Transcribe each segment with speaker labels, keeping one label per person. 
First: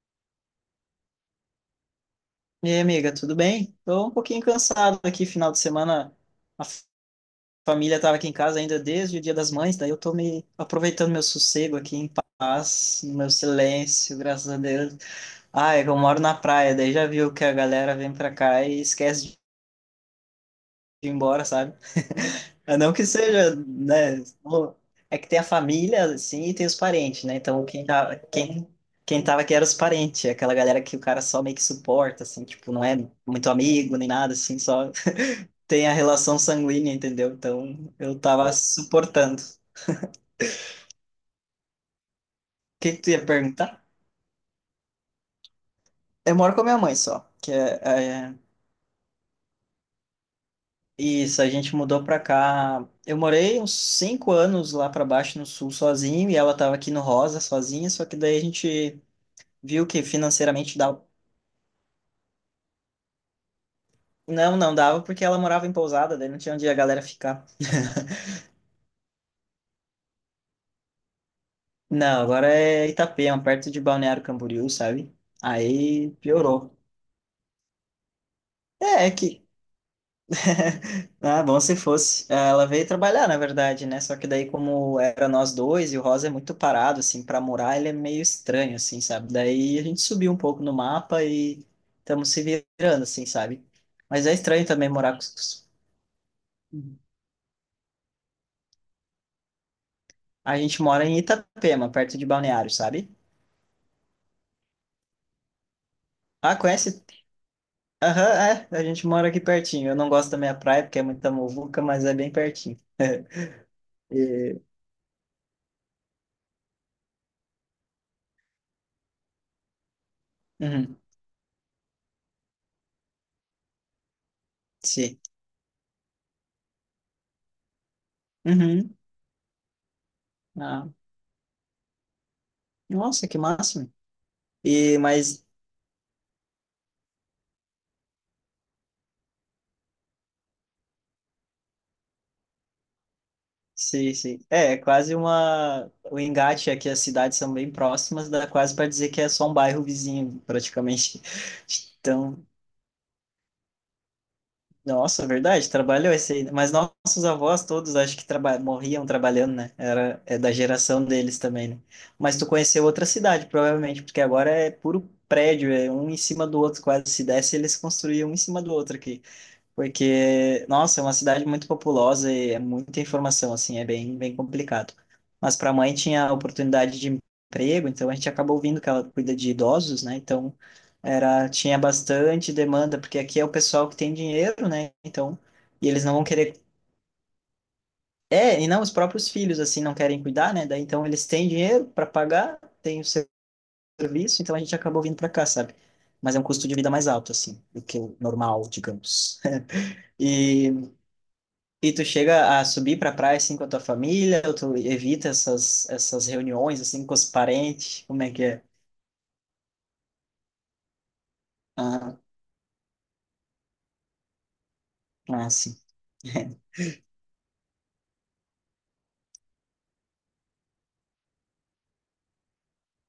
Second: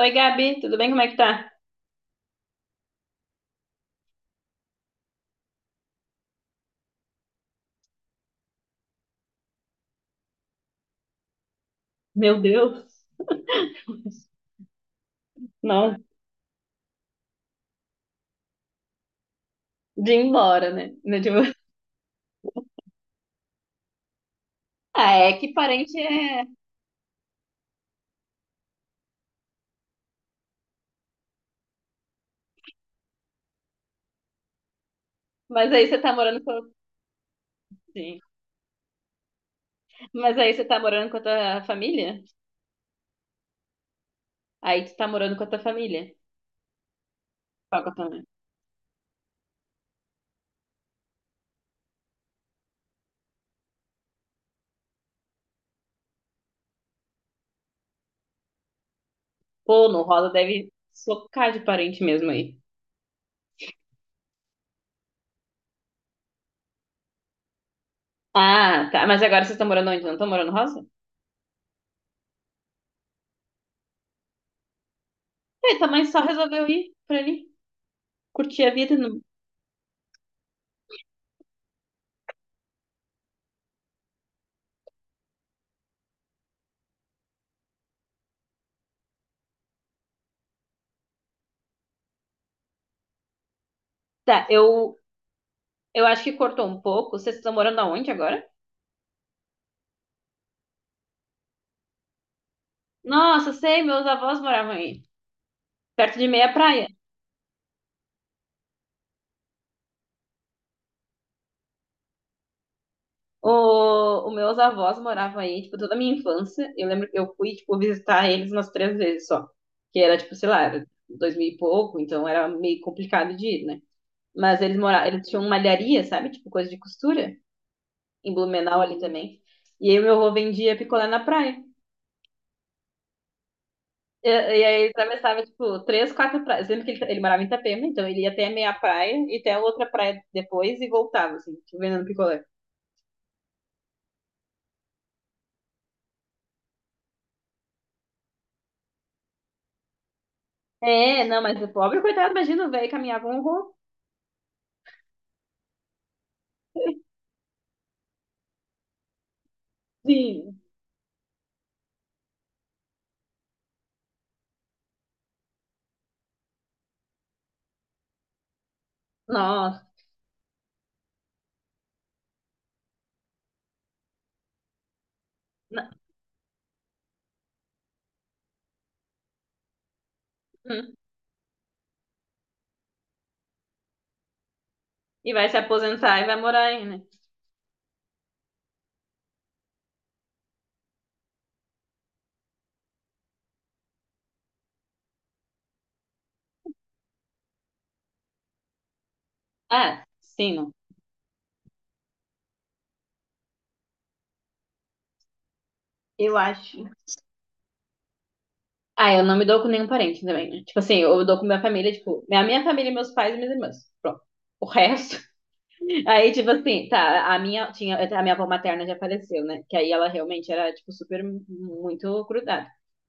Speaker 1: Oi, Gabi, tudo bem? Como é que tá?
Speaker 2: E aí, amiga, tudo bem? Tô um pouquinho cansado aqui, final de semana. A família tava aqui em casa ainda desde o Dia das Mães, daí eu tô me aproveitando meu sossego aqui em
Speaker 1: Meu Deus,
Speaker 2: paz, no meu silêncio, graças a Deus. Ah, é que
Speaker 1: não,
Speaker 2: eu moro na praia, daí já viu que a galera vem pra cá e esquece
Speaker 1: de ir embora, né?
Speaker 2: ir
Speaker 1: Né, tipo,
Speaker 2: embora, sabe? Não que seja, né?
Speaker 1: Ah,
Speaker 2: É que
Speaker 1: é
Speaker 2: tem a
Speaker 1: que parente
Speaker 2: família,
Speaker 1: é.
Speaker 2: assim, e tem os parentes, né? Então, quem tava aqui era os parentes, aquela galera que o cara só meio que suporta, assim, tipo, não é muito amigo nem nada, assim, só
Speaker 1: Mas aí
Speaker 2: tem a
Speaker 1: você tá
Speaker 2: relação
Speaker 1: morando com.
Speaker 2: sanguínea, entendeu? Então, eu
Speaker 1: Sim.
Speaker 2: tava suportando. O
Speaker 1: Mas aí você tá morando com a tua família?
Speaker 2: que que tu ia perguntar?
Speaker 1: Aí tu tá morando com a tua família.
Speaker 2: Eu moro com a minha mãe só, que é,
Speaker 1: Qual com a tua família?
Speaker 2: é- isso, a gente mudou pra cá. Eu morei uns 5 anos lá pra baixo no sul sozinho, e ela tava aqui no Rosa sozinha, só que daí a gente viu
Speaker 1: Pô, no
Speaker 2: que
Speaker 1: Rosa deve
Speaker 2: financeiramente dava.
Speaker 1: socar de parente mesmo aí.
Speaker 2: Não, não dava porque ela morava em pousada, daí não tinha onde a galera ficar.
Speaker 1: Ah, tá. Mas agora vocês estão morando onde? Não estão morando no Rosa?
Speaker 2: Não, agora é Itapema, perto de Balneário Camboriú, sabe?
Speaker 1: É, tua mãe
Speaker 2: Aí
Speaker 1: só resolveu
Speaker 2: piorou.
Speaker 1: ir pra ali, curtir a vida.
Speaker 2: É, é
Speaker 1: Não.
Speaker 2: que. Ah, bom se fosse. Ela veio trabalhar, na verdade, né? Só que daí, como era nós dois, e o Rosa é muito parado, assim, pra morar, ele é meio estranho, assim, sabe? Daí a gente subiu um pouco no mapa e estamos se virando, assim, sabe? Mas é
Speaker 1: Tá,
Speaker 2: estranho também
Speaker 1: eu,
Speaker 2: morar com.
Speaker 1: eu acho que cortou um pouco. Vocês estão morando aonde agora?
Speaker 2: A gente mora em Itapema, perto de Balneário, sabe?
Speaker 1: Nossa, sei, meus avós moravam aí, perto de meia
Speaker 2: Ah,
Speaker 1: praia.
Speaker 2: conhece. Aham, é, a gente mora aqui pertinho. Eu não gosto da minha praia porque é muita muvuca, mas é bem pertinho.
Speaker 1: Os meus
Speaker 2: E,
Speaker 1: avós moravam aí, tipo, toda a minha infância. Eu lembro que eu fui, tipo, visitar eles umas três vezes só. Que era, tipo, sei lá, era
Speaker 2: uhum,
Speaker 1: 2000 e pouco, então era meio complicado de ir, né? Mas eles moravam,
Speaker 2: sim.
Speaker 1: eles tinham malharia, sabe? Tipo, coisa de costura, em Blumenau
Speaker 2: Uhum.
Speaker 1: ali também. E aí o meu avô vendia
Speaker 2: Ah,
Speaker 1: picolé na praia.
Speaker 2: nossa, que máximo.
Speaker 1: E aí ele
Speaker 2: E,
Speaker 1: atravessava,
Speaker 2: mas,
Speaker 1: tipo, três, quatro praias. Lembro que ele morava em Itapema, então ele ia até a meia praia e até a outra praia depois e voltava, assim, tipo, vendendo picolé.
Speaker 2: sim, sim. É, é quase uma. O Engate aqui, as cidades são bem próximas, dá quase para dizer que é só um bairro vizinho, praticamente.
Speaker 1: É, não, mas o pobre, coitado,
Speaker 2: Então,
Speaker 1: imagina, o velho caminhava um horror.
Speaker 2: nossa, verdade, trabalhou esse aí. Mas nossos avós todos acho que traba morriam trabalhando, né? Era, é da
Speaker 1: Sim.
Speaker 2: geração deles também, né? Mas tu conheceu outra cidade, provavelmente, porque agora é puro prédio, é um em cima do outro, quase se desse, eles construíam um em cima do outro aqui.
Speaker 1: Nossa.
Speaker 2: Porque, nossa, é uma cidade muito populosa e é muita informação, assim, é bem complicado. Mas para a
Speaker 1: Na-
Speaker 2: mãe tinha oportunidade de emprego, então a gente acabou ouvindo que ela cuida de idosos, né? Então
Speaker 1: hum.
Speaker 2: era, tinha bastante demanda, porque aqui é o pessoal que tem dinheiro, né?
Speaker 1: E
Speaker 2: Então,
Speaker 1: vai se
Speaker 2: e eles
Speaker 1: aposentar
Speaker 2: não vão
Speaker 1: e vai
Speaker 2: querer.
Speaker 1: morar aí, né?
Speaker 2: É, e não, os próprios filhos, assim, não querem cuidar, né? Daí, então eles têm dinheiro para pagar, têm o seu serviço, então a gente acabou vindo para cá, sabe? Mas é um custo de vida mais alto, assim, do que o normal, digamos.
Speaker 1: Ah, sim, não.
Speaker 2: E e tu chega a subir pra praia assim com a tua família, ou tu evita essas, essas
Speaker 1: Eu
Speaker 2: reuniões
Speaker 1: acho.
Speaker 2: assim com os parentes? Como é que é?
Speaker 1: Ah, eu não me dou com nenhum parente também, né? Tipo assim, eu dou com minha família,
Speaker 2: Ah,
Speaker 1: tipo, a minha família, meus pais e minhas irmãs. Pronto. O resto.
Speaker 2: ah, sim.
Speaker 1: Aí, tipo assim, tá, a minha, tinha, a minha avó materna já faleceu, né? Que aí ela realmente era, tipo, super, muito grudada.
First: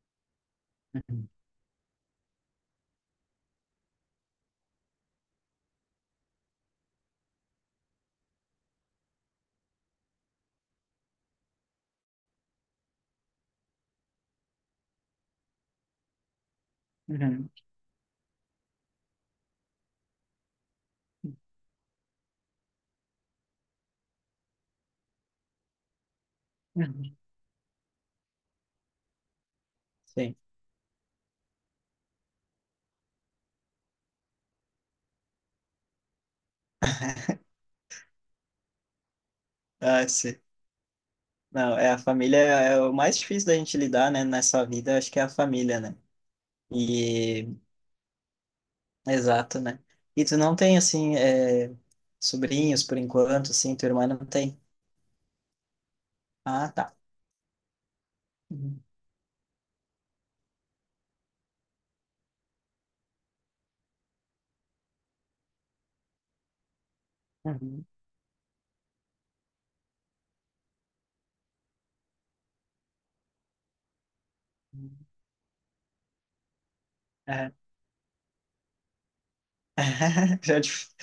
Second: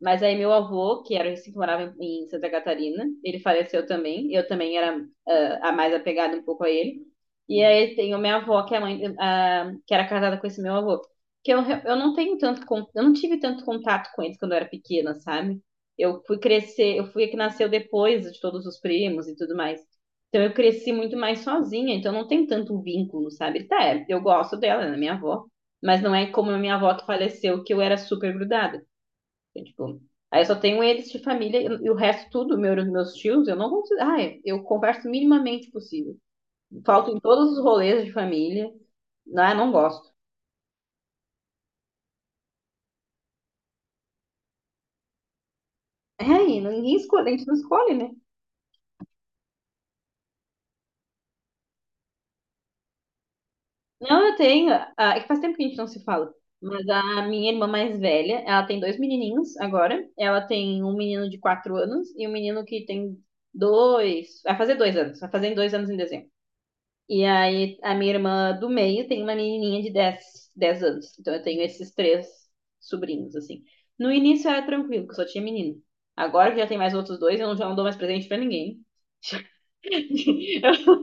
Speaker 1: Mas aí meu avô, que
Speaker 2: Uhum.
Speaker 1: era assim, que morava em Santa Catarina, ele faleceu também. Eu também era a mais apegada um pouco a ele. E aí tem minha avó, que é a mãe, que era casada com esse meu avô. Que eu, eu não tenho tanto, eu não tive tanto contato com eles quando eu era pequena, sabe? Eu fui crescer, eu fui a que
Speaker 2: Uhum.
Speaker 1: nasceu depois de todos os primos e tudo mais. Então eu cresci muito mais sozinha, então não tem tanto vínculo, sabe? Tá, é, eu gosto dela, ela é minha avó, mas não é como a minha avó que
Speaker 2: Uhum.
Speaker 1: faleceu, que eu era super grudada. Então, tipo,
Speaker 2: Sim.
Speaker 1: aí eu só tenho eles de família e o resto tudo, meu, meus tios, eu não consigo. Ah, é, eu converso minimamente possível. Falto em todos os rolês de família. Ah, não
Speaker 2: Ah,
Speaker 1: gosto.
Speaker 2: sim. Não, é a família é o mais difícil da gente lidar, né, nessa vida, acho que é a família, né?
Speaker 1: É, e ninguém escolhe, a gente
Speaker 2: E
Speaker 1: não escolhe, né?
Speaker 2: exato, né? E tu não tem assim sobrinhos por enquanto, assim, tua irmã não
Speaker 1: Não, eu
Speaker 2: tem.
Speaker 1: tenho. Ah, é que faz tempo que a gente não se fala.
Speaker 2: Ah,
Speaker 1: Mas
Speaker 2: tá.
Speaker 1: a minha irmã mais velha, ela tem
Speaker 2: Uhum.
Speaker 1: dois menininhos agora. Ela tem um menino de 4 anos e um menino que tem dois. Vai fazer 2 anos. Vai fazer 2 anos em dezembro. E aí
Speaker 2: Uhum.
Speaker 1: a minha irmã do meio tem uma menininha de dez anos. Então eu tenho esses três sobrinhos, assim. No início era tranquilo, que eu só tinha menino. Agora que já tem mais outros dois, eu
Speaker 2: É.
Speaker 1: não, já não dou mais presente pra ninguém.
Speaker 2: Já dif-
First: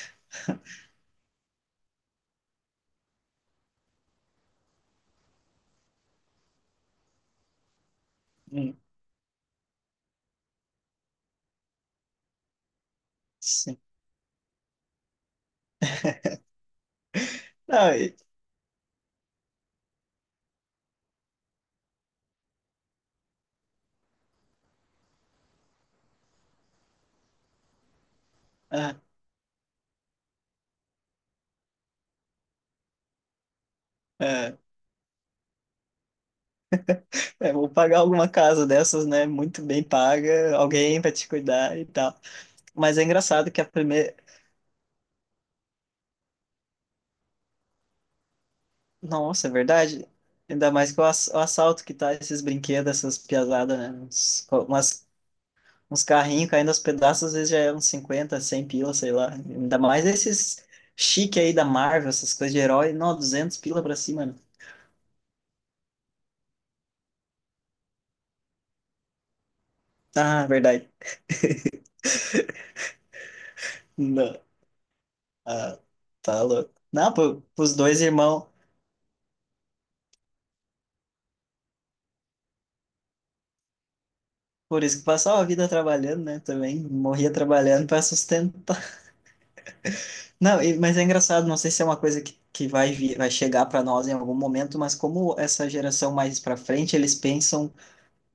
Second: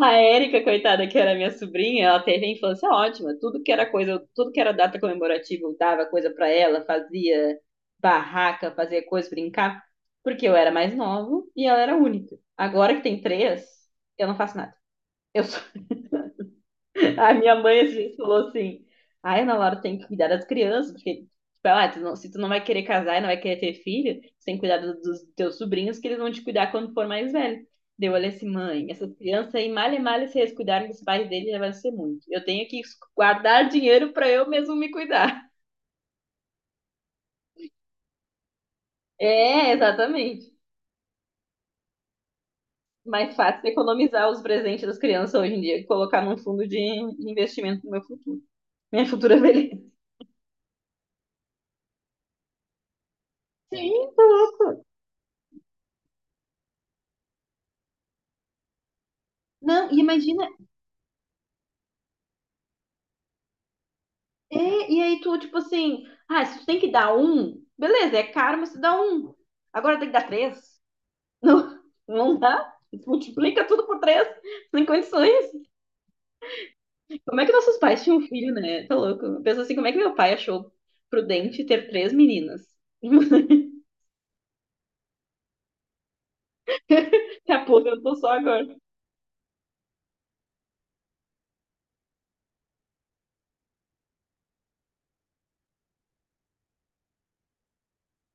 Speaker 1: A Érica, coitada, que era minha sobrinha, ela teve a infância ótima. Tudo que era coisa, tudo que era data comemorativa, eu dava coisa pra ela, fazia barraca,
Speaker 2: hum,
Speaker 1: fazia coisa, brincar, porque eu era mais nova e ela era única. Agora que tem três,
Speaker 2: sim.
Speaker 1: eu não faço nada. Eu só a minha mãe
Speaker 2: Não,
Speaker 1: assim,
Speaker 2: e-
Speaker 1: falou assim: Ai, Ana Laura tem que cuidar das crianças, porque, tipo, ela, "Ah, tu se tu não vai querer casar e não vai querer ter filho, tu tem que cuidar dos teus sobrinhos, que eles vão te cuidar quando for mais velho. Daí eu olhei assim, mãe,
Speaker 2: ah,
Speaker 1: essas crianças aí, mal e mal, se eles cuidarem dos pais deles, já vai ser muito. Eu tenho que guardar dinheiro pra eu
Speaker 2: é,
Speaker 1: mesmo me cuidar.
Speaker 2: é, vou pagar alguma casa dessas, né? Muito
Speaker 1: É,
Speaker 2: bem
Speaker 1: exatamente.
Speaker 2: paga, alguém vai te cuidar e tal. Mas é
Speaker 1: Mais
Speaker 2: engraçado que a
Speaker 1: fácil
Speaker 2: primeira.
Speaker 1: economizar os presentes das crianças hoje em dia e colocar num fundo de investimento no meu futuro. Minha futura
Speaker 2: Nossa, é
Speaker 1: velhice.
Speaker 2: verdade. Ainda mais que o assalto que tá esses brinquedos, essas piazadas, né?
Speaker 1: Sim.
Speaker 2: Uns carrinhos caindo aos pedaços, às vezes já é uns 50 100 pila, sei lá. Ainda
Speaker 1: Não, e
Speaker 2: mais
Speaker 1: imagina,
Speaker 2: esses chique aí da Marvel, essas coisas de herói. Não, 200 pila pra cima, mano.
Speaker 1: É, e aí tu, tipo assim, ah, se tu tem que dar um, beleza, é caro, mas tu dá um. Agora tem que dar
Speaker 2: Ah,
Speaker 1: três.
Speaker 2: verdade.
Speaker 1: Não, não dá. Multiplica tudo por três,
Speaker 2: Não.
Speaker 1: sem condições.
Speaker 2: Ah, tá louco. Não,
Speaker 1: Como é que
Speaker 2: pros
Speaker 1: nossos
Speaker 2: dois
Speaker 1: pais tinham um
Speaker 2: irmãos.
Speaker 1: filho, né? Tá louco. Pensa assim, como é que meu pai achou prudente ter três meninas?
Speaker 2: Por isso que passava a vida trabalhando, né? Também morria
Speaker 1: Se
Speaker 2: trabalhando para
Speaker 1: aposentou só agora.
Speaker 2: sustentar. Não, e- mas é engraçado, não sei se é uma coisa que vai vir, vai chegar para nós em algum momento, mas como essa geração mais para frente, eles pensam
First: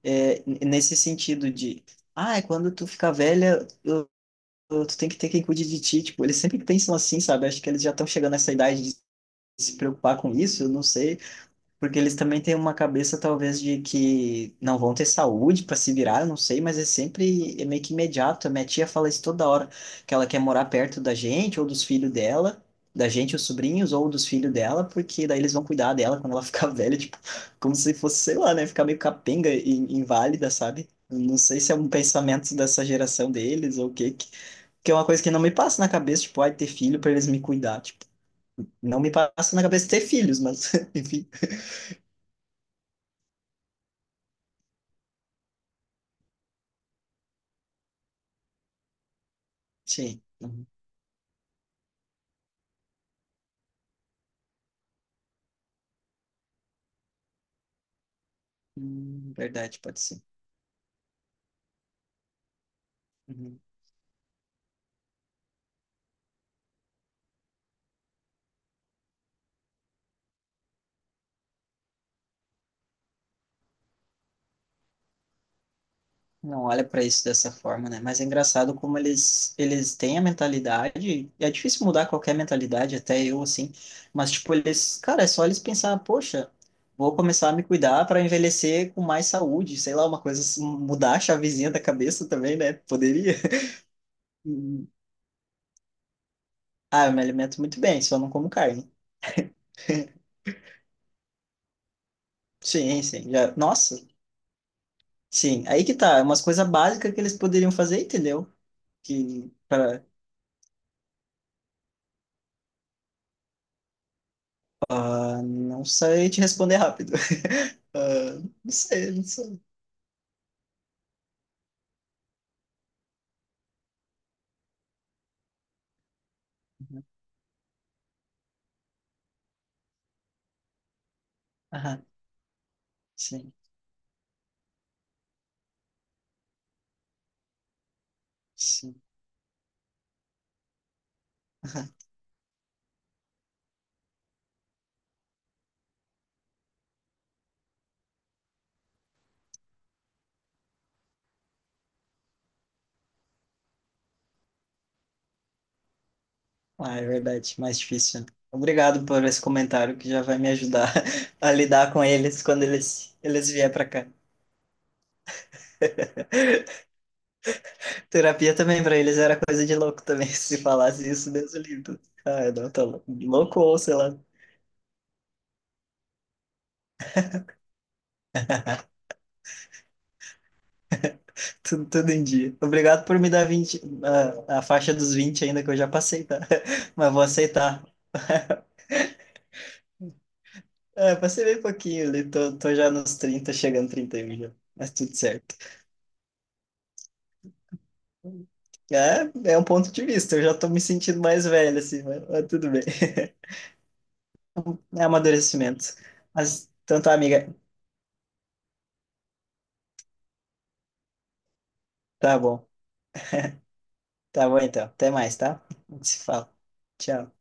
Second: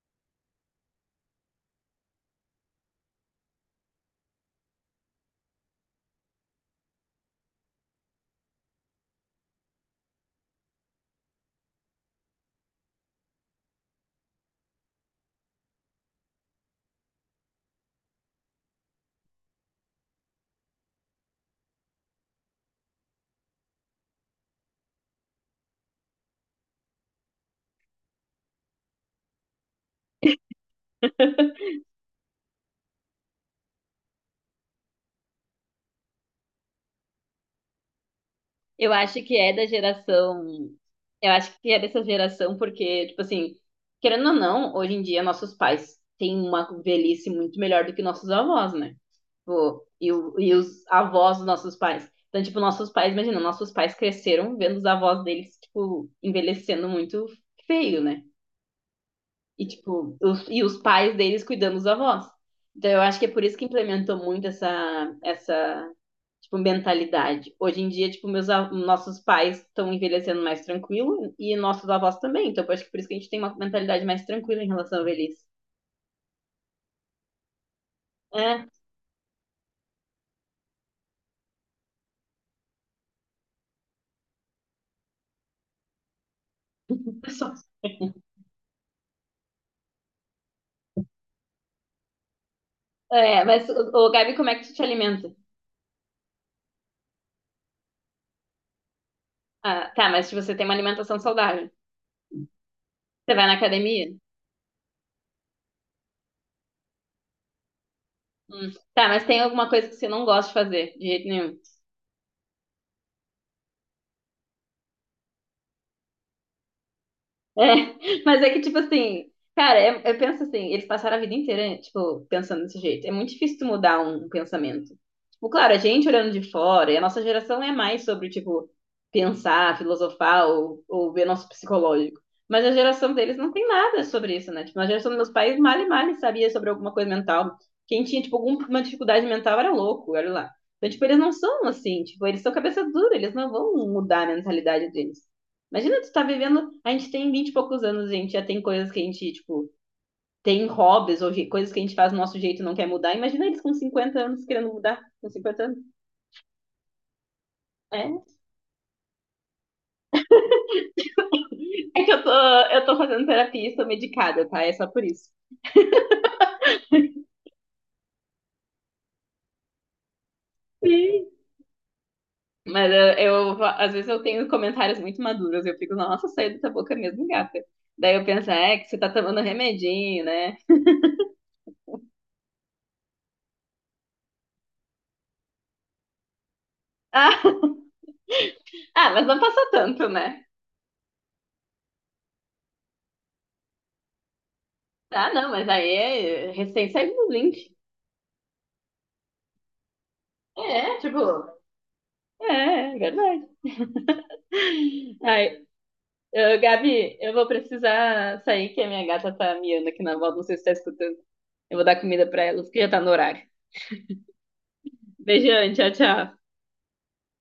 Speaker 2: nesse sentido de, ah, é quando tu ficar velha, tu tem que ter quem cuide de ti. Tipo, eles sempre pensam assim, sabe? Acho que eles já estão chegando nessa idade de se preocupar com isso, eu não sei. Porque eles também têm uma cabeça, talvez, de que não vão ter saúde para se virar, eu não sei, mas é sempre é meio que imediato. A minha tia fala isso toda hora, que ela quer morar perto da gente, ou dos filhos dela, da gente, os sobrinhos, ou dos filhos dela, porque daí eles vão cuidar dela quando ela ficar velha, tipo, como se fosse, sei lá, né, ficar meio capenga e inválida, sabe? Não sei se é um pensamento dessa geração deles ou o quê, que é uma coisa que não me passa na cabeça, tipo, ai, ter filho para eles me cuidar, tipo,
Speaker 1: Eu
Speaker 2: não me
Speaker 1: acho que é
Speaker 2: passa na
Speaker 1: da
Speaker 2: cabeça ter filhos,
Speaker 1: geração.
Speaker 2: mas, enfim,
Speaker 1: Eu acho que é dessa geração, porque, tipo assim, querendo ou não, hoje em dia nossos pais têm uma velhice muito melhor do que nossos avós, né? Tipo, e,
Speaker 2: sim.
Speaker 1: e os avós dos nossos pais. Então, tipo, nossos pais, imagina, nossos pais cresceram vendo os avós deles, tipo, envelhecendo muito feio, né? E,
Speaker 2: Verdade, pode
Speaker 1: tipo,
Speaker 2: ser.
Speaker 1: os, e os pais deles cuidando dos avós. Então, eu acho que é por isso
Speaker 2: Uhum.
Speaker 1: que implementou muito essa, essa, tipo, mentalidade. Hoje em dia, tipo, meus, nossos pais estão envelhecendo mais tranquilo e nossos avós também. Então, eu acho que por isso que a gente tem uma mentalidade mais tranquila em relação à velhice.
Speaker 2: Não olha para isso dessa forma, né? Mas é
Speaker 1: É,
Speaker 2: engraçado como eles têm a mentalidade, e é difícil mudar qualquer mentalidade, até eu assim, mas tipo eles, cara, é só eles pensar, poxa, vou começar
Speaker 1: pessoal.
Speaker 2: a me cuidar para envelhecer com mais saúde, sei lá, uma coisa assim, mudar a chavezinha da cabeça também, né? Poderia.
Speaker 1: É, mas, ô, Gabi, como é que tu te
Speaker 2: Uhum.
Speaker 1: alimenta?
Speaker 2: Ah, eu me alimento muito bem, só não como carne.
Speaker 1: Ah, tá, mas se você tem uma alimentação saudável,
Speaker 2: Sim, sim.
Speaker 1: você vai na
Speaker 2: Já... Nossa,
Speaker 1: academia?
Speaker 2: sim. Aí que tá, é umas coisas básicas que eles poderiam fazer, entendeu?
Speaker 1: Hum. Tá, mas tem
Speaker 2: Que
Speaker 1: alguma coisa que
Speaker 2: para
Speaker 1: você não gosta de fazer, de jeito nenhum?
Speaker 2: ah, não sei te responder rápido.
Speaker 1: É,
Speaker 2: Ah,
Speaker 1: mas é que, tipo
Speaker 2: não
Speaker 1: assim,
Speaker 2: sei.
Speaker 1: cara, eu penso assim, eles passaram a vida inteira, tipo, pensando desse jeito. É muito difícil tu mudar um pensamento. Tipo, claro, a gente olhando de fora, e a nossa geração é mais sobre, tipo, pensar, filosofar ou ver nosso
Speaker 2: Aham,
Speaker 1: psicológico. Mas a geração deles não
Speaker 2: sim,
Speaker 1: tem nada sobre isso, né? Tipo, na geração dos meus pais, mal e mal sabia sobre alguma coisa mental. Quem tinha, tipo, alguma
Speaker 2: sim.
Speaker 1: dificuldade mental era louco, olha lá. Então, tipo, eles não são assim, tipo, eles são cabeça dura, eles não vão mudar a mentalidade deles. Imagina tu tá vivendo. A gente tem 20 e poucos anos, a gente já tem coisas que a gente, tipo, tem hobbies ou coisas que a gente faz do nosso jeito e não quer mudar. Imagina eles com 50 anos querendo mudar. Com 50 anos.
Speaker 2: Ah, é verdade, mais
Speaker 1: É.
Speaker 2: difícil. Né? Obrigado por esse comentário que já vai me ajudar a lidar
Speaker 1: É
Speaker 2: com
Speaker 1: que eu tô,
Speaker 2: eles
Speaker 1: eu tô fazendo
Speaker 2: eles
Speaker 1: terapia e
Speaker 2: vier
Speaker 1: estou
Speaker 2: para cá.
Speaker 1: medicada, tá? É só por isso.
Speaker 2: Terapia também para eles era coisa de louco também, se falasse
Speaker 1: Sim.
Speaker 2: isso, Deus o livre. Ah, não,
Speaker 1: Mas
Speaker 2: louco
Speaker 1: eu,
Speaker 2: ou
Speaker 1: às
Speaker 2: sei
Speaker 1: vezes
Speaker 2: lá,
Speaker 1: eu tenho comentários muito maduros, eu fico, nossa, saiu da tua boca mesmo, gata. Daí eu penso, é que você tá tomando remedinho, né?
Speaker 2: tudo em dia. Obrigado por me dar 20, ah, a faixa dos 20 ainda que eu já passei, tá? Mas vou
Speaker 1: Ah,
Speaker 2: aceitar.
Speaker 1: mas não passou tanto, né?
Speaker 2: É, passei bem pouquinho ali, tô já nos 30 chegando 31 já, mas tudo
Speaker 1: Ah, não,
Speaker 2: certo.
Speaker 1: mas aí é recém saiu dos 20.
Speaker 2: É, é um ponto de vista, eu já tô me
Speaker 1: É, tipo,
Speaker 2: sentindo mais velho, assim, mas tudo bem.
Speaker 1: É, é verdade.
Speaker 2: É
Speaker 1: Ai,
Speaker 2: amadurecimento.
Speaker 1: ô,
Speaker 2: Mas, então tá,
Speaker 1: Gabi, eu vou
Speaker 2: amiga,
Speaker 1: precisar sair, que a minha gata tá miando aqui na volta, não sei se você tá escutando. Eu vou dar comida
Speaker 2: tá
Speaker 1: pra ela,
Speaker 2: bom,
Speaker 1: porque já tá no horário.
Speaker 2: tá bom então, até mais, tá?
Speaker 1: Beijão, tchau,
Speaker 2: A gente se
Speaker 1: tchau.
Speaker 2: fala. Tchau.